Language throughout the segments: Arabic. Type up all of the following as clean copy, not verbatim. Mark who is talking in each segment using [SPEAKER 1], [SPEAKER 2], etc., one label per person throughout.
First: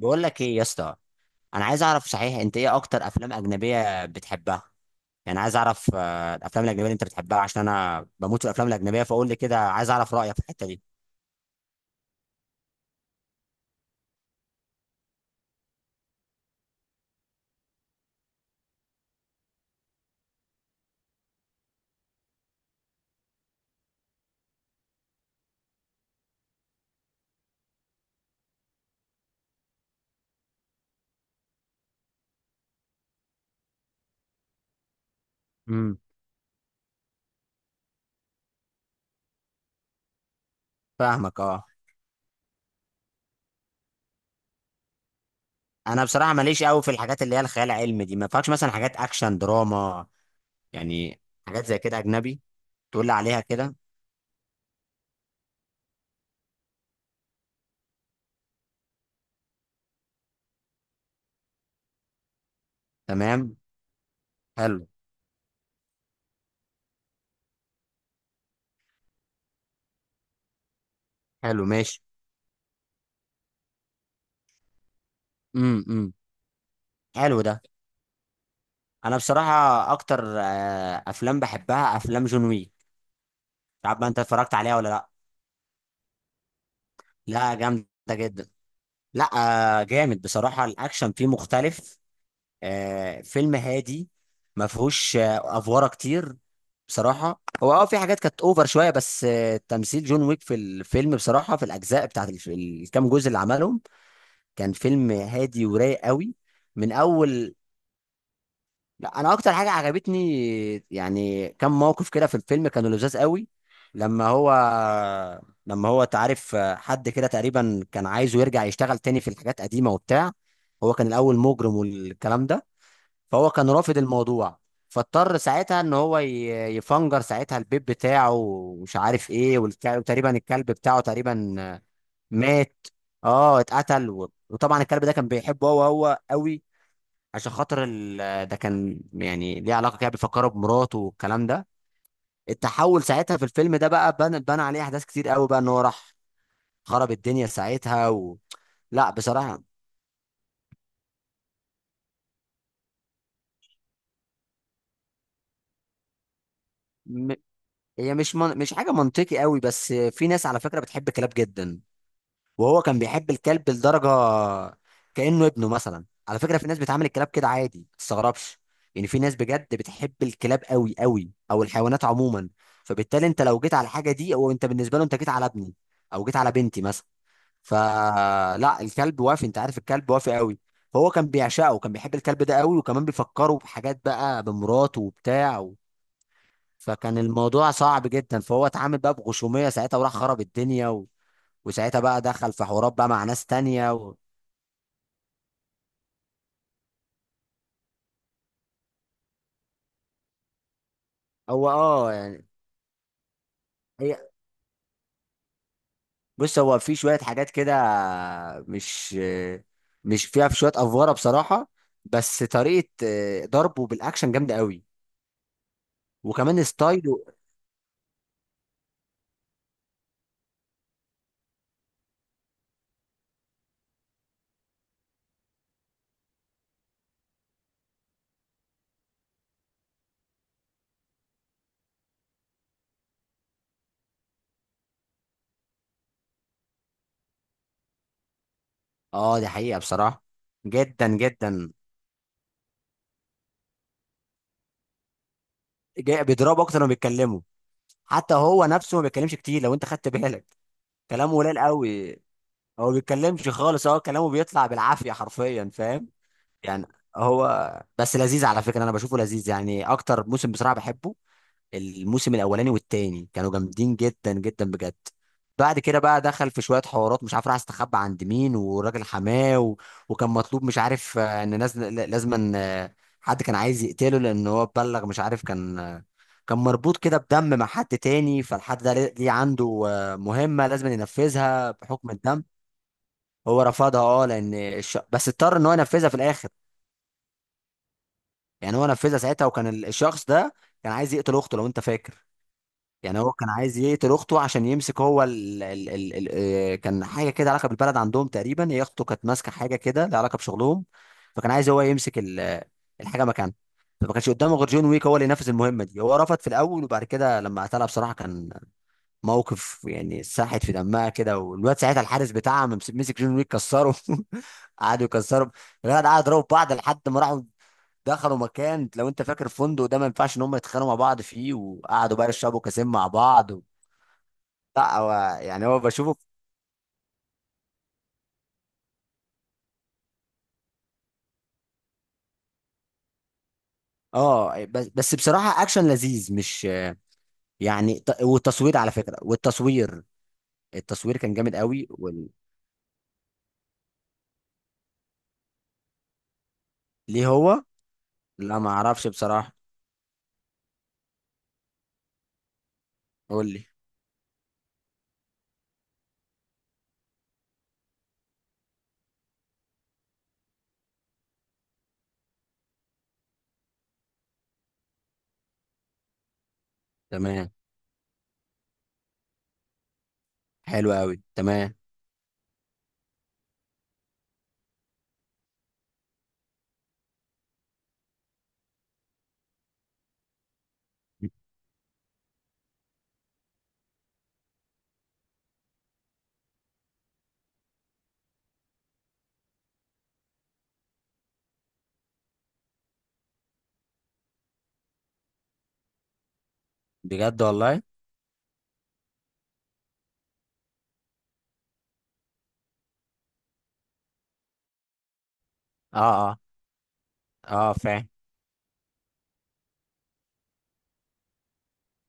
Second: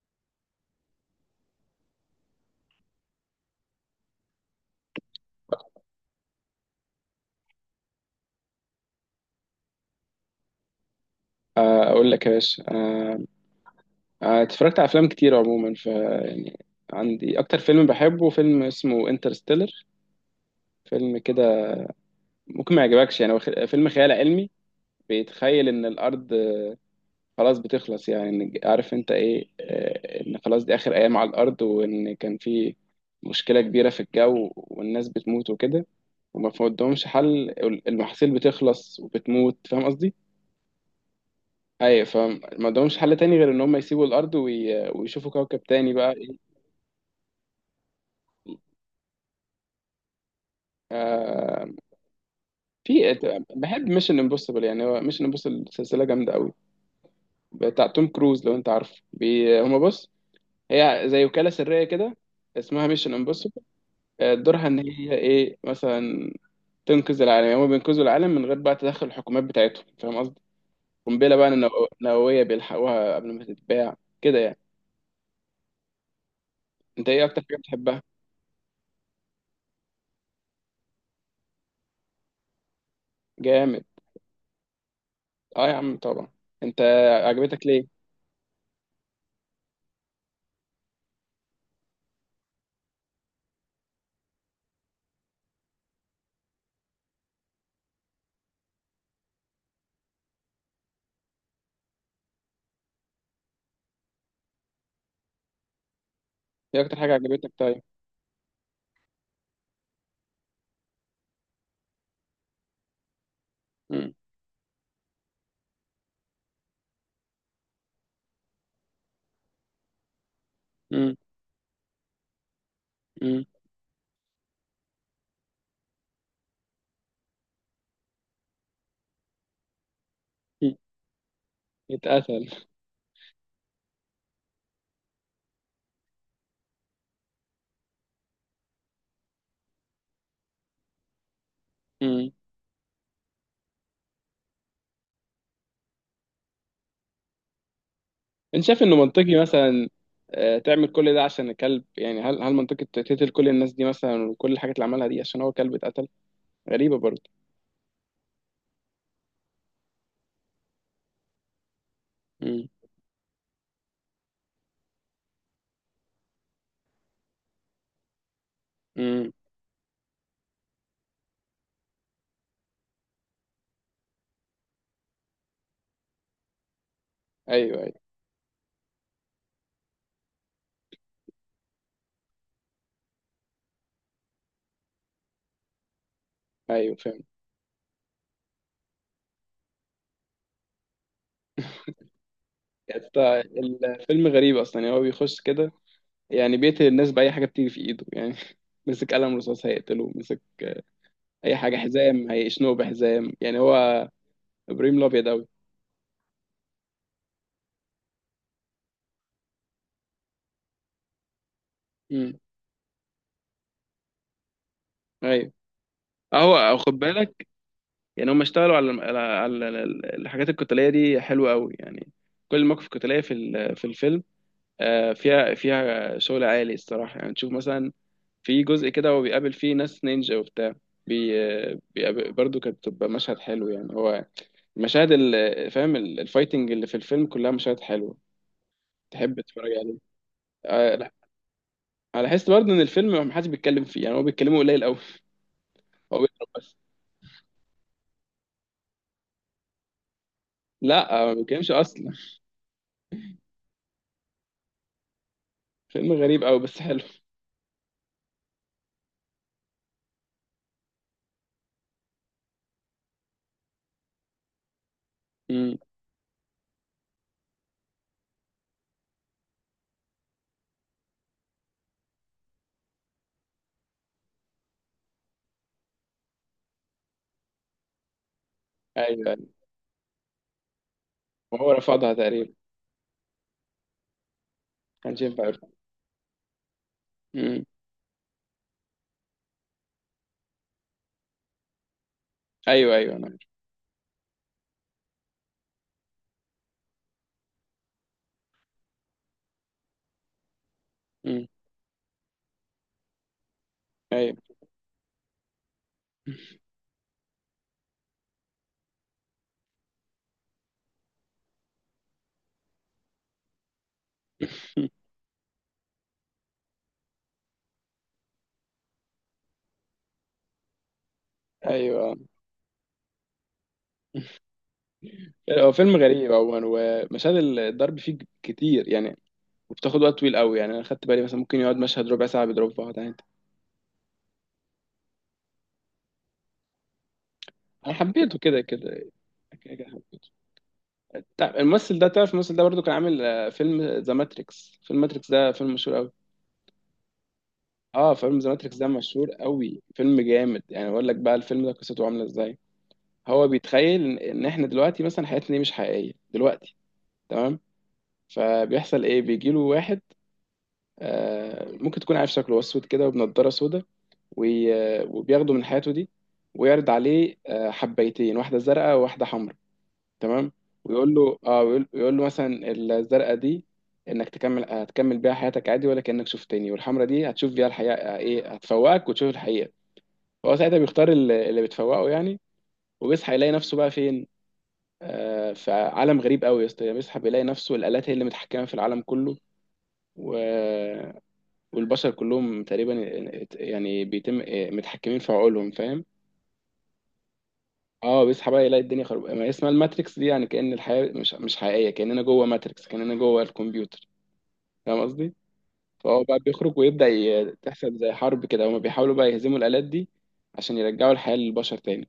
[SPEAKER 1] بقول لك ايه يا اسطى. انا عايز اعرف صحيح، انت ايه اكتر افلام اجنبيه بتحبها؟ يعني عايز اعرف الافلام الاجنبيه اللي انت بتحبها، عشان انا بموت في الافلام الاجنبيه، فقول لي كده، عايز اعرف رايك في الحته دي.
[SPEAKER 2] اقول لك يا باشا اتفرجت على افلام كتير عموما ف يعني عندي اكتر فيلم بحبه، فيلم اسمه انترستيلر. فيلم كده ممكن ما يعجبكش، يعني هو فيلم خيال علمي. بيتخيل ان الارض خلاص بتخلص، يعني عارف انت ايه، ان خلاص دي اخر ايام على الارض، وان كان في مشكلة كبيرة في الجو والناس بتموت وكده،
[SPEAKER 1] امم.
[SPEAKER 2] وما فيهمش حل. المحاصيل بتخلص وبتموت. فاهم قصدي؟
[SPEAKER 1] فاهمك، اه.
[SPEAKER 2] ايوه. فما عندهمش حل تاني غير ان هم يسيبوا الارض ويشوفوا كوكب تاني
[SPEAKER 1] انا
[SPEAKER 2] بقى
[SPEAKER 1] بصراحه
[SPEAKER 2] إيه.
[SPEAKER 1] ماليش قوي في الحاجات اللي هي الخيال العلمي دي، ما فيهاش مثلا حاجات اكشن، دراما يعني، حاجات
[SPEAKER 2] آه
[SPEAKER 1] زي كده اجنبي تقول لي
[SPEAKER 2] في.
[SPEAKER 1] عليها كده.
[SPEAKER 2] بحب ميشن امبوسيبل، يعني هو ميشن امبوسيبل سلسله جامده قوي، بتاع توم كروز لو انت عارف. بي هما بص، هي زي وكاله سريه كده، اسمها ميشن
[SPEAKER 1] تمام.
[SPEAKER 2] امبوسيبل. دورها ان
[SPEAKER 1] حلو.
[SPEAKER 2] هي ايه مثلا، تنقذ العالم. يعني هما بينقذوا العالم من غير بقى تدخل الحكومات بتاعتهم، فاهم قصدي. قنبله بقى
[SPEAKER 1] حلو، ماشي.
[SPEAKER 2] نوويه بيلحقوها قبل ما تتباع كده يعني.
[SPEAKER 1] امم، امم.
[SPEAKER 2] انت ايه
[SPEAKER 1] حلو
[SPEAKER 2] اكتر حاجه
[SPEAKER 1] ده.
[SPEAKER 2] بتحبها؟
[SPEAKER 1] انا بصراحه اكتر افلام بحبها افلام جون ويك.
[SPEAKER 2] جامد.
[SPEAKER 1] مش عارف بقى انت اتفرجت عليها ولا لا.
[SPEAKER 2] اه يا عم طبعا. انت،
[SPEAKER 1] لا
[SPEAKER 2] عجبتك ليه؟
[SPEAKER 1] جامده جدا. لا. جامد بصراحة، الأكشن فيه مختلف. فيلم هادي. ما فيهوش أفوارة كتير. بصراحة هو في حاجات كانت أوفر شوية، بس تمثيل جون ويك في الفيلم بصراحة، في الأجزاء بتاعت الكام جزء اللي عملهم كان فيلم هادي ورايق قوي.
[SPEAKER 2] ايه
[SPEAKER 1] من
[SPEAKER 2] اكتر حاجه عجبتك
[SPEAKER 1] أول،
[SPEAKER 2] طيب؟
[SPEAKER 1] لا، انا اكتر حاجه عجبتني يعني كم موقف كده في الفيلم كانوا لذاذ قوي.
[SPEAKER 2] امم.
[SPEAKER 1] لما هو، لما هو تعرف حد كده تقريبا كان عايزه يرجع يشتغل تاني في الحاجات قديمه وبتاع. هو كان
[SPEAKER 2] امم.
[SPEAKER 1] الاول مجرم والكلام ده.
[SPEAKER 2] امم.
[SPEAKER 1] فهو كان رافض الموضوع، فاضطر ساعتها ان هو يفنجر ساعتها البيت بتاعه، ومش عارف ايه، وتقريبا الكلب بتاعه تقريبا
[SPEAKER 2] اتقتل.
[SPEAKER 1] مات. اه، اتقتل. وطبعا الكلب ده كان بيحبه هو هو قوي، عشان خاطر ده، كان يعني ليه علاقه كده، بيفكروا بمراته والكلام ده. التحول ساعتها في الفيلم ده بقى بنى عليه احداث كتير قوي بقى، ان هو راح خرب الدنيا ساعتها.
[SPEAKER 2] انت شايف انه
[SPEAKER 1] لا
[SPEAKER 2] منطقي
[SPEAKER 1] بصراحه.
[SPEAKER 2] مثلا؟ تعمل كل ده عشان الكلب؟ يعني هل منطقي تقتل كل الناس دي مثلا، وكل الحاجات اللي عملها دي، عشان هو كلب اتقتل؟ غريبة برضه.
[SPEAKER 1] م... هي مش حاجه منطقي قوي، بس في ناس على فكره بتحب كلاب جدا.
[SPEAKER 2] امم.
[SPEAKER 1] وهو كان بيحب الكلب لدرجه كانه ابنه مثلا. على فكره، في ناس بتعامل الكلاب كده عادي، ما تستغربش. يعني في
[SPEAKER 2] امم.
[SPEAKER 1] ناس بجد بتحب الكلاب قوي قوي، او الحيوانات عموما. فبالتالي انت لو جيت على الحاجه دي، او انت بالنسبه له انت جيت على ابني، او جيت على بنتي مثلا.
[SPEAKER 2] ايوه ايوه.
[SPEAKER 1] فلا، الكلب وافي، انت عارف الكلب وافي قوي، فهو كان بيعشقه وكان بيحب الكلب ده قوي، وكمان بيفكره بحاجات بقى بمراته وبتاع.
[SPEAKER 2] ايوه
[SPEAKER 1] فكان
[SPEAKER 2] فاهم.
[SPEAKER 1] الموضوع صعب جدا، فهو اتعامل بقى بغشوميه ساعتها وراح خرب الدنيا، وساعتها بقى دخل في حوارات
[SPEAKER 2] يعني
[SPEAKER 1] بقى مع
[SPEAKER 2] أنت،
[SPEAKER 1] ناس تانية.
[SPEAKER 2] الفيلم غريب اصلا، يعني هو بيخش كده يعني بيقتل الناس بأي حاجة بتيجي في ايده يعني. مسك قلم رصاص هيقتله، مسك اي
[SPEAKER 1] هو
[SPEAKER 2] حاجة، حزام
[SPEAKER 1] يعني،
[SPEAKER 2] هيشنقه بحزام يعني. هو
[SPEAKER 1] هي،
[SPEAKER 2] ابراهيم الابيض اوي.
[SPEAKER 1] بص، هو في شوية حاجات كده مش مش فيها، في شوية أفوارة بصراحة،
[SPEAKER 2] امم.
[SPEAKER 1] بس طريقة ضربه بالأكشن جامدة قوي،
[SPEAKER 2] ايوه.
[SPEAKER 1] وكمان
[SPEAKER 2] اهو خد
[SPEAKER 1] ستايله.
[SPEAKER 2] بالك، يعني هم اشتغلوا على على الحاجات القتاليه دي حلوه قوي يعني. كل المواقف القتاليه في الفيلم فيها شغل عالي الصراحه، يعني تشوف مثلا في جزء كده هو بيقابل فيه ناس نينجا وبتاع. بي بيقابل برضه، كانت بتبقى مشهد حلو يعني. هو المشاهد فاهم الفايتنج اللي في الفيلم كلها مشاهد حلوه
[SPEAKER 1] اه،
[SPEAKER 2] تحب
[SPEAKER 1] دي
[SPEAKER 2] تتفرج
[SPEAKER 1] حقيقة
[SPEAKER 2] عليه.
[SPEAKER 1] بصراحة،
[SPEAKER 2] آه،
[SPEAKER 1] جدا
[SPEAKER 2] لا،
[SPEAKER 1] جدا.
[SPEAKER 2] انا لاحظت برضه ان الفيلم ما حدش بيتكلم فيه، يعني هو بيتكلموا قليل قوي. هو
[SPEAKER 1] جاي
[SPEAKER 2] بيضرب
[SPEAKER 1] بيضربه
[SPEAKER 2] بس.
[SPEAKER 1] أكتر ما بيتكلمه، حتى هو نفسه ما بيتكلمش كتير لو أنت خدت بالك،
[SPEAKER 2] لا، ما
[SPEAKER 1] كلامه قليل
[SPEAKER 2] بيتكلمش اصلا.
[SPEAKER 1] قوي، هو ما بيتكلمش خالص، هو كلامه بيطلع بالعافية حرفيا، فاهم؟
[SPEAKER 2] فيلم غريب قوي بس
[SPEAKER 1] يعني
[SPEAKER 2] حلو.
[SPEAKER 1] هو بس لذيذ، على فكره انا بشوفه لذيذ، يعني اكتر موسم بصراحه بحبه الموسم الاولاني والتاني، كانوا جامدين جدا جدا بجد.
[SPEAKER 2] امم.
[SPEAKER 1] بعد كده بقى دخل في شويه حوارات، مش عارف راح استخبى عند مين وراجل حماه. وكان مطلوب، مش عارف، ان ناس لازم أن، حد كان عايز يقتله لان هو اتبلغ، مش عارف، كان كان مربوط كده بدم مع حد تاني، فالحد ده
[SPEAKER 2] ايوه
[SPEAKER 1] ليه
[SPEAKER 2] أيوه.
[SPEAKER 1] عنده مهمه لازم ينفذها
[SPEAKER 2] وهو
[SPEAKER 1] بحكم
[SPEAKER 2] رفضها
[SPEAKER 1] الدم.
[SPEAKER 2] تقريبا.
[SPEAKER 1] هو رفضها، اه، لان
[SPEAKER 2] كانش
[SPEAKER 1] بس
[SPEAKER 2] ينفع
[SPEAKER 1] اضطر ان
[SPEAKER 2] يرفض.
[SPEAKER 1] هو ينفذها في الاخر.
[SPEAKER 2] مم.
[SPEAKER 1] يعني هو نفذها ساعتها، وكان الشخص ده كان عايز يقتل اخته لو انت فاكر.
[SPEAKER 2] ايوه ايوه
[SPEAKER 1] يعني
[SPEAKER 2] انا
[SPEAKER 1] هو كان
[SPEAKER 2] عارف.
[SPEAKER 1] عايز يقتل اخته، عشان يمسك هو ال ال ال ال كان حاجه كده علاقه بالبلد عندهم تقريبا، هي اخته كانت ماسكه حاجه كده لها علاقه بشغلهم،
[SPEAKER 2] مم.
[SPEAKER 1] فكان عايز هو يمسك الحاجه مكانها. فما كانش
[SPEAKER 2] ايوه
[SPEAKER 1] قدامه غير جون ويك هو اللي ينفذ المهمه دي. هو رفض في الاول، وبعد كده لما قتلها بصراحه، كان موقف، يعني ساحت في دمها كده، والواد ساعتها الحارس بتاعها مسك جون ويك، كسره قعدوا يكسروا، الولد قعد يضربوا في بعض لحد ما راحوا دخلوا مكان، لو انت فاكر، فندق ده ما ينفعش ان هم يتخانقوا مع بعض فيه،
[SPEAKER 2] ايوه.
[SPEAKER 1] وقعدوا بقى يشربوا كاسين مع بعض. لا، هو يعني
[SPEAKER 2] هو
[SPEAKER 1] هو
[SPEAKER 2] فيلم
[SPEAKER 1] بشوفه.
[SPEAKER 2] غريب عموما، ومشاهد الضرب فيه كتير يعني، وبتاخد وقت طويل قوي. يعني انا خدت بالي مثلا ممكن يقعد مشهد ربع ساعه بيضرب في واحد عادي.
[SPEAKER 1] اه، بس بصراحه اكشن لذيذ، مش
[SPEAKER 2] انا
[SPEAKER 1] يعني
[SPEAKER 2] حبيته كده
[SPEAKER 1] والتصوير على
[SPEAKER 2] كده،
[SPEAKER 1] فكره،
[SPEAKER 2] كده كده
[SPEAKER 1] والتصوير
[SPEAKER 2] حبيته.
[SPEAKER 1] التصوير كان جامد قوي
[SPEAKER 2] الممثل ده،
[SPEAKER 1] وال...
[SPEAKER 2] تعرف الممثل ده برضو كان عامل فيلم ذا ماتريكس. فيلم ماتريكس ده فيلم مشهور قوي.
[SPEAKER 1] ليه هو؟
[SPEAKER 2] اه فيلم ذا
[SPEAKER 1] لا ما
[SPEAKER 2] ماتريكس ده
[SPEAKER 1] اعرفش
[SPEAKER 2] مشهور
[SPEAKER 1] بصراحه.
[SPEAKER 2] قوي، فيلم جامد. يعني اقول لك بقى الفيلم ده قصته عامله ازاي. هو
[SPEAKER 1] قول لي.
[SPEAKER 2] بيتخيل ان إن احنا دلوقتي مثلا حياتنا دي مش حقيقيه دلوقتي. تمام. فبيحصل ايه، بيجي له واحد، ممكن تكون عارف شكله، هو اسود كده وبنضاره سودا، وبياخده من حياته دي، ويعرض عليه
[SPEAKER 1] تمام.
[SPEAKER 2] حبيتين، واحده زرقاء وواحده حمراء. تمام.
[SPEAKER 1] حلو
[SPEAKER 2] ويقول
[SPEAKER 1] قوي،
[SPEAKER 2] له اه،
[SPEAKER 1] تمام.
[SPEAKER 2] ويقول يقول له مثلا الزرقاء دي انك تكمل، هتكمل بيها حياتك عادي ولا كانك شفتني، والحمراء دي هتشوف بيها الحقيقه، ايه هتفوقك وتشوف الحقيقه. فهو ساعتها بيختار اللي بتفوقه يعني، وبيصحى يلاقي نفسه بقى فين. فعالم غريب قوي يا اسطى. بيصحى بيلاقي نفسه الآلات هي اللي متحكمة في العالم كله، و... والبشر كلهم تقريبا يعني بيتم متحكمين في عقولهم، فاهم.
[SPEAKER 1] بجد والله.
[SPEAKER 2] اه بيصحى بقى يلاقي الدنيا خرب، ما هي اسمها الماتريكس دي، يعني كأن الحياة مش حقيقية، كأننا جوه ماتريكس، كأننا جوه الكمبيوتر، فاهم قصدي.
[SPEAKER 1] اه.
[SPEAKER 2] فهو بقى
[SPEAKER 1] اه،
[SPEAKER 2] بيخرج ويبدأ
[SPEAKER 1] اه،
[SPEAKER 2] تحصل
[SPEAKER 1] فاهم.
[SPEAKER 2] زي حرب كده، هما بيحاولوا بقى يهزموا الآلات دي عشان يرجعوا الحياة للبشر تاني.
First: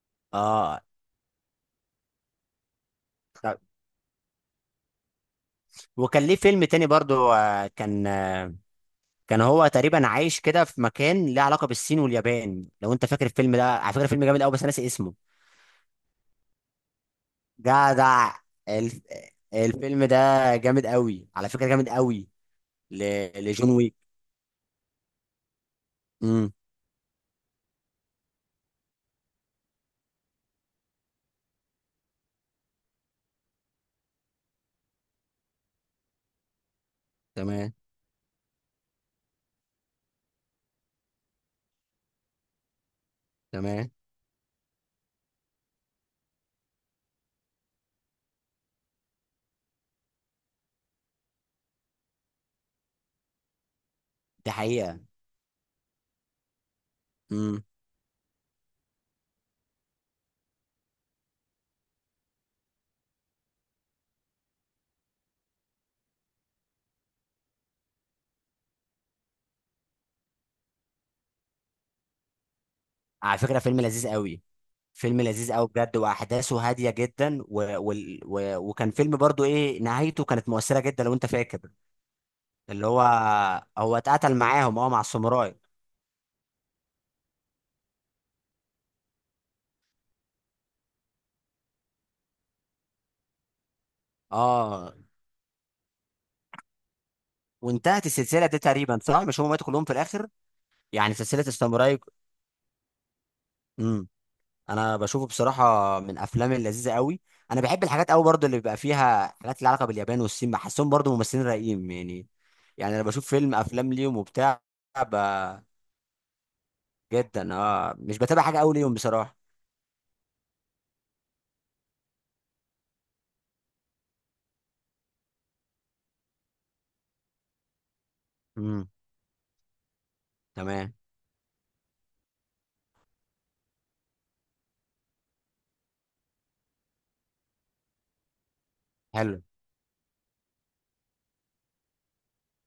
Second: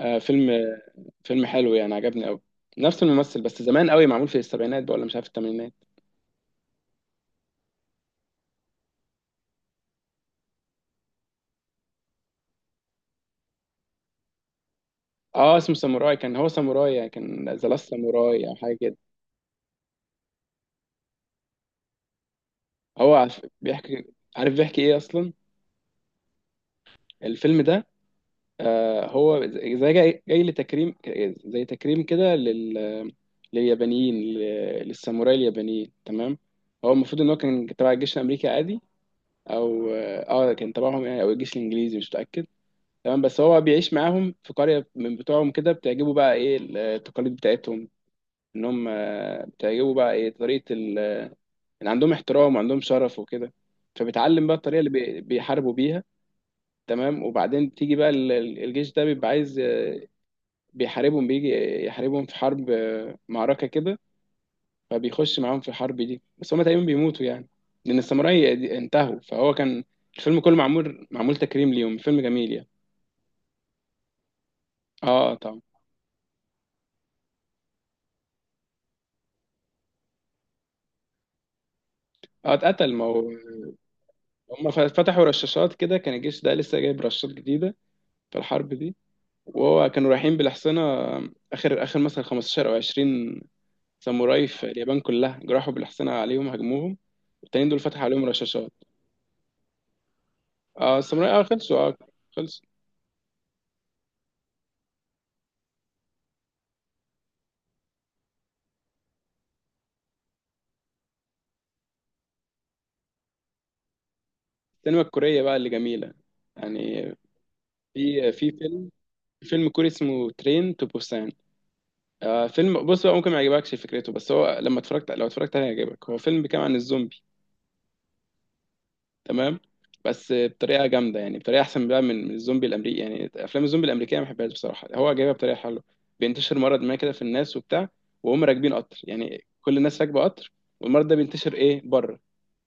[SPEAKER 2] آه فيلم،
[SPEAKER 1] اه،
[SPEAKER 2] فيلم حلو يعني، عجبني قوي. نفس الممثل
[SPEAKER 1] طب.
[SPEAKER 2] بس زمان قوي، معمول في السبعينات بقى ولا مش عارف الثمانينات.
[SPEAKER 1] وكان ليه فيلم تاني برضو، كان هو تقريبا عايش كده في مكان ليه علاقه بالصين واليابان، لو انت فاكر الفيلم ده، على فكره فيلم جامد قوي، بس انا ناسي اسمه.
[SPEAKER 2] اه اسمه ساموراي، كان هو ساموراي يعني، كان ذا لاست
[SPEAKER 1] جدع.
[SPEAKER 2] ساموراي او حاجه كده.
[SPEAKER 1] الف... الفيلم ده جامد قوي على فكره، جامد قوي. ل...
[SPEAKER 2] هو عارف-
[SPEAKER 1] لجون ويك.
[SPEAKER 2] بيحكي، عارف بيحكي ايه اصلا
[SPEAKER 1] امم.
[SPEAKER 2] الفيلم ده. آه هو زي جاي لتكريم، زي تكريم كده لل... لليابانيين، للساموراي اليابانيين. تمام. هو المفروض ان هو كان
[SPEAKER 1] تمام.
[SPEAKER 2] تبع الجيش الامريكي عادي، او كان تبعهم يعني، او الجيش الانجليزي مش متاكد. تمام. بس هو
[SPEAKER 1] تمام.
[SPEAKER 2] بيعيش معاهم في قريه من بتوعهم كده، بتعجبه بقى ايه التقاليد بتاعتهم، ان هم بتعجبه بقى ايه طريقه، يعني عندهم احترام وعندهم شرف وكده. فبتعلم
[SPEAKER 1] دي
[SPEAKER 2] بقى الطريقه اللي
[SPEAKER 1] حقيقه.
[SPEAKER 2] بيحاربوا بيها. تمام.
[SPEAKER 1] امم.
[SPEAKER 2] وبعدين تيجي بقى الجيش ده بيبقى عايز بيحاربهم. بيجي يحاربهم في حرب معركه كده. فبيخش معاهم في الحرب دي، بس هما تقريبا بيموتوا يعني، لان الساموراي انتهوا. فهو كان الفيلم كله معمول، معمول تكريم ليهم. فيلم جميل يعني.
[SPEAKER 1] على فكره فيلم لذيذ قوي، فيلم
[SPEAKER 2] اه
[SPEAKER 1] لذيذ
[SPEAKER 2] طبعا.
[SPEAKER 1] قوي بجد، واحداثه هاديه جدا. وكان فيلم برضو، ايه، نهايته كانت مؤثره جدا لو انت فاكر،
[SPEAKER 2] اه
[SPEAKER 1] اللي
[SPEAKER 2] اتقتل
[SPEAKER 1] هو
[SPEAKER 2] ما هو.
[SPEAKER 1] هو اتقتل
[SPEAKER 2] هما
[SPEAKER 1] معاهم، اه، مع
[SPEAKER 2] فتحوا
[SPEAKER 1] الساموراي.
[SPEAKER 2] رشاشات كده، كان الجيش ده لسه جايب رشاشات جديده في الحرب دي. وهو كانوا رايحين بالحصينة، آخر آخر مثلا 15 أو 20 ساموراي في
[SPEAKER 1] اه.
[SPEAKER 2] اليابان كلها، جرحوا بالحصينة عليهم هاجموهم. التانيين دول فتحوا
[SPEAKER 1] وانتهت
[SPEAKER 2] عليهم
[SPEAKER 1] السلسله دي
[SPEAKER 2] رشاشات.
[SPEAKER 1] تقريبا صح، مش هم ماتوا كلهم في الاخر؟
[SPEAKER 2] اه
[SPEAKER 1] يعني
[SPEAKER 2] الساموراي
[SPEAKER 1] سلسله
[SPEAKER 2] اه خلصوا، اه
[SPEAKER 1] الساموراي.
[SPEAKER 2] خلصوا.
[SPEAKER 1] امم. انا بشوفه بصراحه من افلام اللذيذه قوي. انا بحب الحاجات قوي برضو اللي بيبقى فيها حاجات لها علاقه باليابان والصين، بحسهم برضو ممثلين رايقين يعني، يعني انا بشوف فيلم افلام ليهم وبتاع.
[SPEAKER 2] السينما
[SPEAKER 1] ب...
[SPEAKER 2] الكورية بقى اللي جميلة، يعني
[SPEAKER 1] جدا، اه، مش
[SPEAKER 2] في
[SPEAKER 1] بتابع حاجه قوي
[SPEAKER 2] فيلم،
[SPEAKER 1] ليهم بصراحه.
[SPEAKER 2] فيلم كوري اسمه ترين تو بوسان. آه فيلم، بص بقى ممكن ما يعجبكش فكرته، بس هو لما اتفرجت، لو اتفرجت عليه هيعجبك. هو فيلم بيتكلم عن الزومبي،
[SPEAKER 1] امم.
[SPEAKER 2] تمام، بس بطريقه
[SPEAKER 1] تمام.
[SPEAKER 2] جامده يعني، بطريقه احسن بقى من الزومبي الامريكي. يعني افلام الزومبي الامريكيه ما بحبهاش بصراحه، هو جايبها بطريقه حلوه. بينتشر مرض ما كده في الناس وبتاع، وهم راكبين قطر
[SPEAKER 1] حلو.
[SPEAKER 2] يعني كل الناس راكبه قطر، والمرض ده بينتشر ايه بره.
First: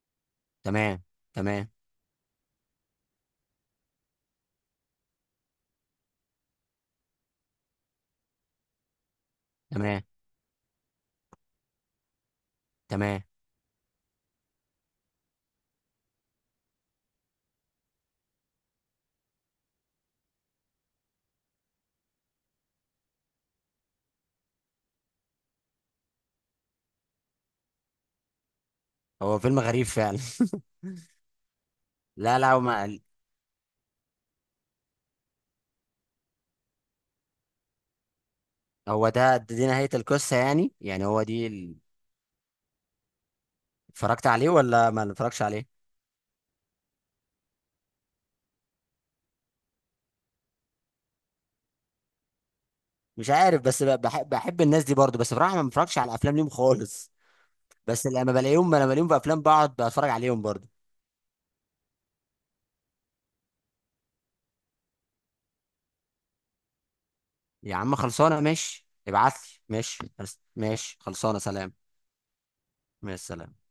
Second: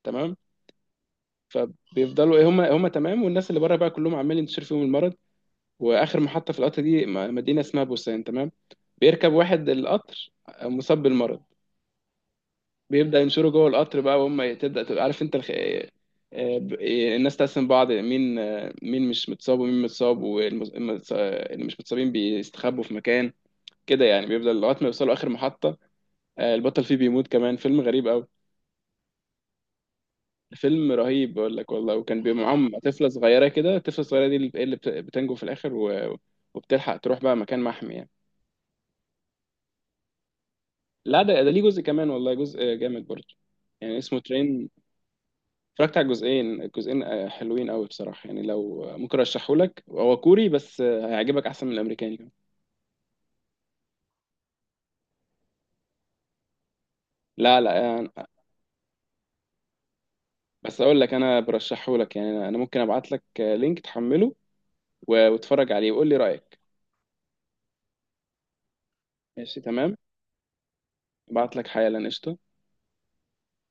[SPEAKER 2] تمام.
[SPEAKER 1] تمام، تمام.
[SPEAKER 2] فبيفضلوا ايه هم تمام، والناس اللي بره بقى كلهم عمال ينتشر فيهم المرض. واخر محطه في القطر دي مدينه اسمها بوسان. تمام. بيركب واحد
[SPEAKER 1] تمام،
[SPEAKER 2] القطر مصاب بالمرض، بيبدأ
[SPEAKER 1] تمام.
[SPEAKER 2] ينشروا جوه القطر بقى، وهم تبدأ تبقى عارف انت الناس تقسم بعض مين مين مش متصاب ومين متصاب، واللي مش متصابين بيستخبوا في مكان كده يعني. بيبدأ لغاية ما يوصلوا آخر محطة، البطل فيه بيموت كمان. فيلم غريب أوي،
[SPEAKER 1] هو فيلم غريب فعلا.
[SPEAKER 2] فيلم رهيب بقول لك والله. وكان
[SPEAKER 1] لا
[SPEAKER 2] بيبقى
[SPEAKER 1] لا، هو
[SPEAKER 2] معاهم
[SPEAKER 1] ما
[SPEAKER 2] طفلة صغيرة كده، الطفلة الصغيرة دي اللي بتنجو في الآخر، و- وبتلحق تروح بقى مكان محمي يعني.
[SPEAKER 1] هو ده دي نهاية القصة، يعني
[SPEAKER 2] لا
[SPEAKER 1] هو
[SPEAKER 2] ده
[SPEAKER 1] دي؟
[SPEAKER 2] ده ليه جزء كمان والله، جزء جامد برضه يعني، اسمه
[SPEAKER 1] اتفرجت عليه
[SPEAKER 2] ترين.
[SPEAKER 1] ولا ما اتفرجش عليه؟
[SPEAKER 2] اتفرجت على الجزئين، الجزئين حلوين قوي بصراحه يعني. لو ممكن ارشحهولك، هو كوري بس هيعجبك احسن من الامريكاني كمان.
[SPEAKER 1] مش عارف، بس بحب الناس دي برضو، بس بصراحه ما بتفرجش على افلام ليهم خالص،
[SPEAKER 2] لا لا
[SPEAKER 1] بس لما بلاقيهم في افلام بقعد بتفرج عليهم برضو.
[SPEAKER 2] بس اقول لك، انا برشحهولك يعني. انا ممكن ابعت لك لينك تحمله و- واتفرج عليه وقول لي رايك.
[SPEAKER 1] يا عم خلصانه، ماشي، ابعت لي،
[SPEAKER 2] ماشي تمام،
[SPEAKER 1] ماشي. ماشي، خلصانه،
[SPEAKER 2] ابعت لك
[SPEAKER 1] سلام.
[SPEAKER 2] حالا قشطه.
[SPEAKER 1] مع السلامه.